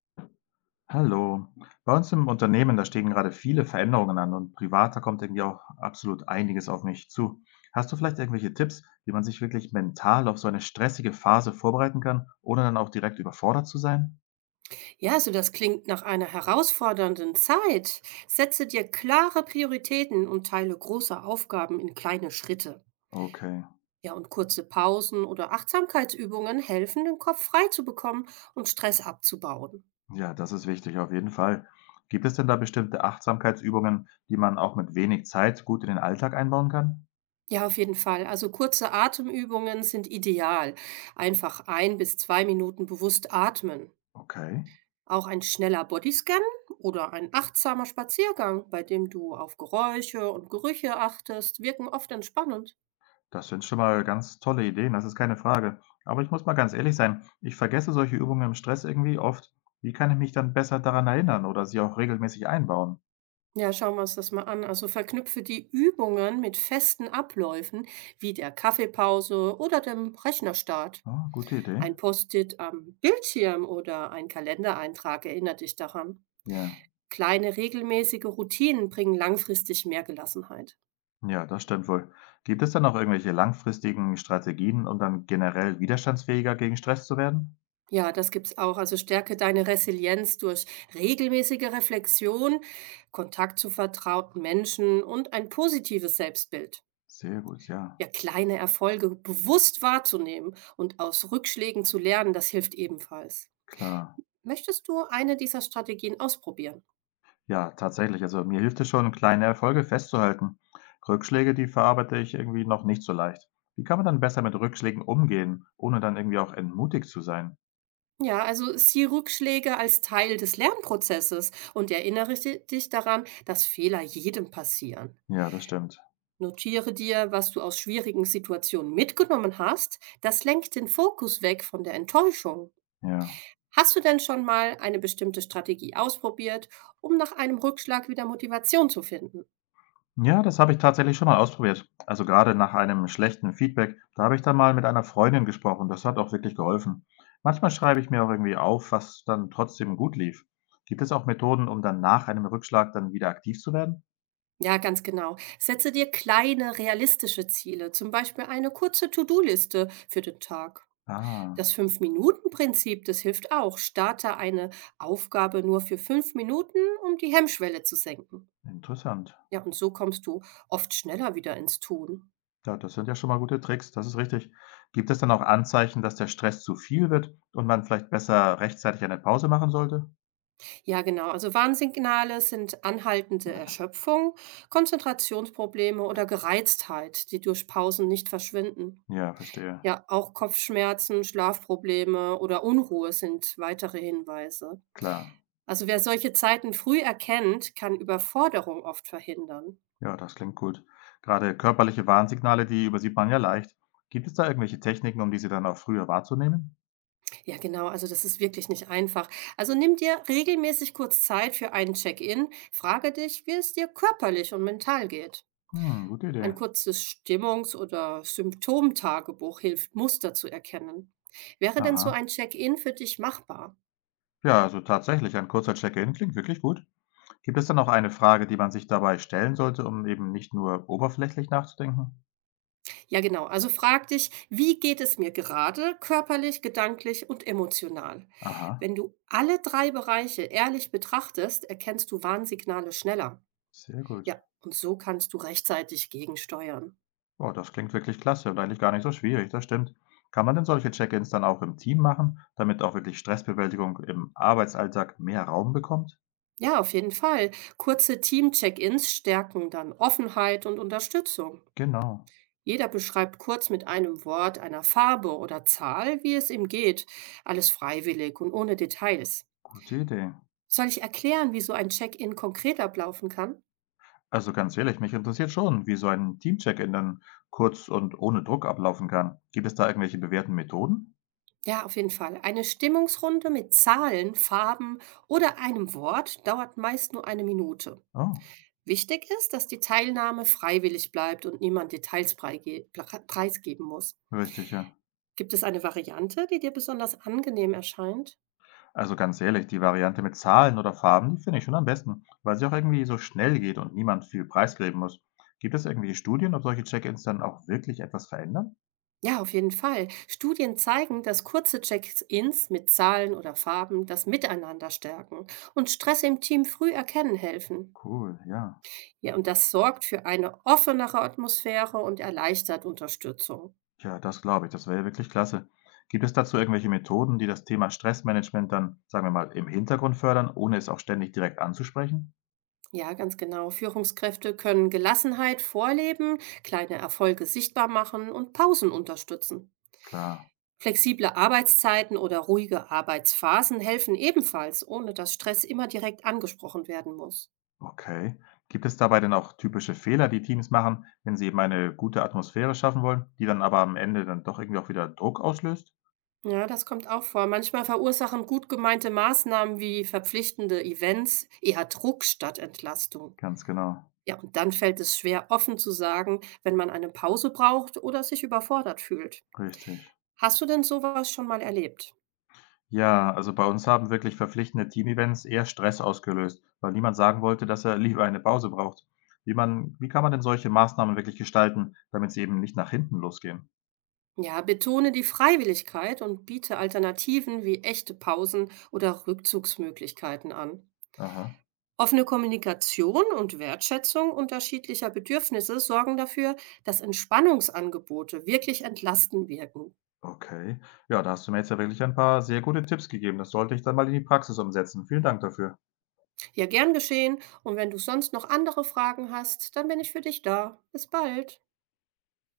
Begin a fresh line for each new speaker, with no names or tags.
Hallo. Bei uns im Unternehmen, da stehen gerade viele Veränderungen an und privat, da kommt irgendwie auch absolut einiges auf mich zu. Hast du vielleicht irgendwelche Tipps, wie man sich wirklich mental auf so eine stressige Phase vorbereiten kann, ohne dann auch direkt überfordert zu sein?
Ja, also das klingt nach einer herausfordernden Zeit. Setze dir klare Prioritäten und teile große Aufgaben in kleine Schritte.
Okay,
Ja, und kurze Pausen oder Achtsamkeitsübungen helfen, den Kopf frei zu bekommen und Stress abzubauen.
ja, das ist wichtig, auf jeden Fall. Gibt es denn da bestimmte Achtsamkeitsübungen, die man auch mit wenig Zeit gut in den Alltag einbauen kann?
Ja, auf jeden Fall. Also kurze Atemübungen sind ideal. Einfach 1 bis 2 Minuten bewusst atmen.
Okay.
Auch ein schneller Bodyscan oder ein achtsamer Spaziergang, bei dem du auf Geräusche und Gerüche achtest, wirken oft entspannend.
Das sind schon mal ganz tolle Ideen, das ist keine Frage. Aber ich muss mal ganz ehrlich sein, ich vergesse solche Übungen im Stress irgendwie oft. Wie kann ich mich dann besser daran erinnern oder sie auch regelmäßig einbauen?
Ja, schauen wir uns das mal an. Also verknüpfe die Übungen mit festen Abläufen wie der Kaffeepause oder dem Rechnerstart.
Ah, gute Idee.
Ein Post-it am Bildschirm oder ein Kalendereintrag erinnert dich daran.
Ja,
Kleine regelmäßige Routinen bringen langfristig mehr Gelassenheit.
ja, das stimmt wohl. Gibt es dann auch irgendwelche langfristigen Strategien, um dann generell widerstandsfähiger gegen Stress zu werden?
Ja, das gibt's auch. Also stärke deine Resilienz durch regelmäßige Reflexion, Kontakt zu vertrauten Menschen und ein positives Selbstbild.
Sehr gut, ja,
Ja, kleine Erfolge bewusst wahrzunehmen und aus Rückschlägen zu lernen, das hilft ebenfalls.
klar.
Möchtest du eine dieser Strategien ausprobieren?
Ja, tatsächlich. Also, mir hilft es schon, kleine Erfolge festzuhalten. Rückschläge, die verarbeite ich irgendwie noch nicht so leicht. Wie kann man dann besser mit Rückschlägen umgehen, ohne dann irgendwie auch entmutigt zu sein?
Ja, also sieh Rückschläge als Teil des Lernprozesses und erinnere dich daran, dass Fehler jedem passieren.
Ja, das stimmt.
Notiere dir, was du aus schwierigen Situationen mitgenommen hast. Das lenkt den Fokus weg von der Enttäuschung.
Ja.
Hast du denn schon mal eine bestimmte Strategie ausprobiert, um nach einem Rückschlag wieder Motivation zu finden?
Ja, das habe ich tatsächlich schon mal ausprobiert. Also gerade nach einem schlechten Feedback, da habe ich dann mal mit einer Freundin gesprochen. Das hat auch wirklich geholfen. Manchmal schreibe ich mir auch irgendwie auf, was dann trotzdem gut lief. Gibt es auch Methoden, um dann nach einem Rückschlag dann wieder aktiv zu werden?
Ja, ganz genau. Setze dir kleine, realistische Ziele, zum Beispiel eine kurze To-Do-Liste für den Tag.
Ah,
Das Fünf-Minuten-Prinzip, das hilft auch. Starte eine Aufgabe nur für 5 Minuten, um die Hemmschwelle zu senken.
interessant.
Ja, und so kommst du oft schneller wieder ins Tun.
Ja, das sind ja schon mal gute Tricks, das ist richtig. Gibt es dann auch Anzeichen, dass der Stress zu viel wird und man vielleicht besser rechtzeitig eine Pause machen sollte?
Ja, genau. Also Warnsignale sind anhaltende Erschöpfung, Konzentrationsprobleme oder Gereiztheit, die durch Pausen nicht verschwinden.
Ja, verstehe.
Ja, auch Kopfschmerzen, Schlafprobleme oder Unruhe sind weitere Hinweise.
Klar.
Also wer solche Zeiten früh erkennt, kann Überforderung oft verhindern.
Ja, das klingt gut. Gerade körperliche Warnsignale, die übersieht man ja leicht. Gibt es da irgendwelche Techniken, um diese dann auch früher wahrzunehmen?
Ja, genau, also das ist wirklich nicht einfach. Also nimm dir regelmäßig kurz Zeit für einen Check-in, frage dich, wie es dir körperlich und mental geht.
Hm, gute Idee.
Ein kurzes Stimmungs- oder Symptomtagebuch hilft, Muster zu erkennen. Wäre denn so
Aha.
ein Check-in für dich machbar?
Ja, also tatsächlich, ein kurzer Check-in klingt wirklich gut. Gibt es dann auch eine Frage, die man sich dabei stellen sollte, um eben nicht nur oberflächlich nachzudenken?
Ja, genau. Also frag dich, wie geht es mir gerade körperlich, gedanklich und emotional?
Aha,
Wenn du alle drei Bereiche ehrlich betrachtest, erkennst du Warnsignale schneller.
sehr gut.
Ja, und so kannst du rechtzeitig gegensteuern.
Oh, das klingt wirklich klasse und eigentlich gar nicht so schwierig, das stimmt. Kann man denn solche Check-ins dann auch im Team machen, damit auch wirklich Stressbewältigung im Arbeitsalltag mehr Raum bekommt?
Ja, auf jeden Fall. Kurze Team-Check-ins stärken dann Offenheit und Unterstützung.
Genau,
Jeder beschreibt kurz mit einem Wort, einer Farbe oder Zahl, wie es ihm geht. Alles freiwillig und ohne Details.
gute Idee.
Soll ich erklären, wie so ein Check-in konkret ablaufen kann?
Also ganz ehrlich, mich interessiert schon, wie so ein Team-Check-in dann kurz und ohne Druck ablaufen kann. Gibt es da irgendwelche bewährten Methoden?
Ja, auf jeden Fall. Eine Stimmungsrunde mit Zahlen, Farben oder einem Wort dauert meist nur 1 Minute.
Oh,
Wichtig ist, dass die Teilnahme freiwillig bleibt und niemand Details preisgeben muss.
richtig, ja.
Gibt es eine Variante, die dir besonders angenehm erscheint?
Also ganz ehrlich, die Variante mit Zahlen oder Farben, die finde ich schon am besten, weil sie auch irgendwie so schnell geht und niemand viel preisgeben muss. Gibt es irgendwelche Studien, ob solche Check-ins dann auch wirklich etwas verändern?
Ja, auf jeden Fall. Studien zeigen, dass kurze Check-ins mit Zahlen oder Farben das Miteinander stärken und Stress im Team früh erkennen helfen.
Cool, ja.
Ja, und das sorgt für eine offenere Atmosphäre und erleichtert Unterstützung.
Ja, das glaube ich. Das wäre ja wirklich klasse. Gibt es dazu irgendwelche Methoden, die das Thema Stressmanagement dann, sagen wir mal, im Hintergrund fördern, ohne es auch ständig direkt anzusprechen?
Ja, ganz genau. Führungskräfte können Gelassenheit vorleben, kleine Erfolge sichtbar machen und Pausen unterstützen.
Klar,
Flexible Arbeitszeiten oder ruhige Arbeitsphasen helfen ebenfalls, ohne dass Stress immer direkt angesprochen werden muss.
okay. Gibt es dabei denn auch typische Fehler, die Teams machen, wenn sie eben eine gute Atmosphäre schaffen wollen, die dann aber am Ende dann doch irgendwie auch wieder Druck auslöst?
Ja, das kommt auch vor. Manchmal verursachen gut gemeinte Maßnahmen wie verpflichtende Events eher Druck statt Entlastung.
Ganz genau,
Ja, und dann fällt es schwer, offen zu sagen, wenn man eine Pause braucht oder sich überfordert fühlt.
richtig.
Hast du denn sowas schon mal erlebt?
Ja, also bei uns haben wirklich verpflichtende Teamevents eher Stress ausgelöst, weil niemand sagen wollte, dass er lieber eine Pause braucht. Wie kann man denn solche Maßnahmen wirklich gestalten, damit sie eben nicht nach hinten losgehen?
Ja, betone die Freiwilligkeit und biete Alternativen wie echte Pausen oder Rückzugsmöglichkeiten an.
Aha,
Offene Kommunikation und Wertschätzung unterschiedlicher Bedürfnisse sorgen dafür, dass Entspannungsangebote wirklich entlastend wirken.
okay. Ja, da hast du mir jetzt ja wirklich ein paar sehr gute Tipps gegeben. Das sollte ich dann mal in die Praxis umsetzen. Vielen Dank dafür.
Ja, gern geschehen. Und wenn du sonst noch andere Fragen hast, dann bin ich für dich da. Bis bald.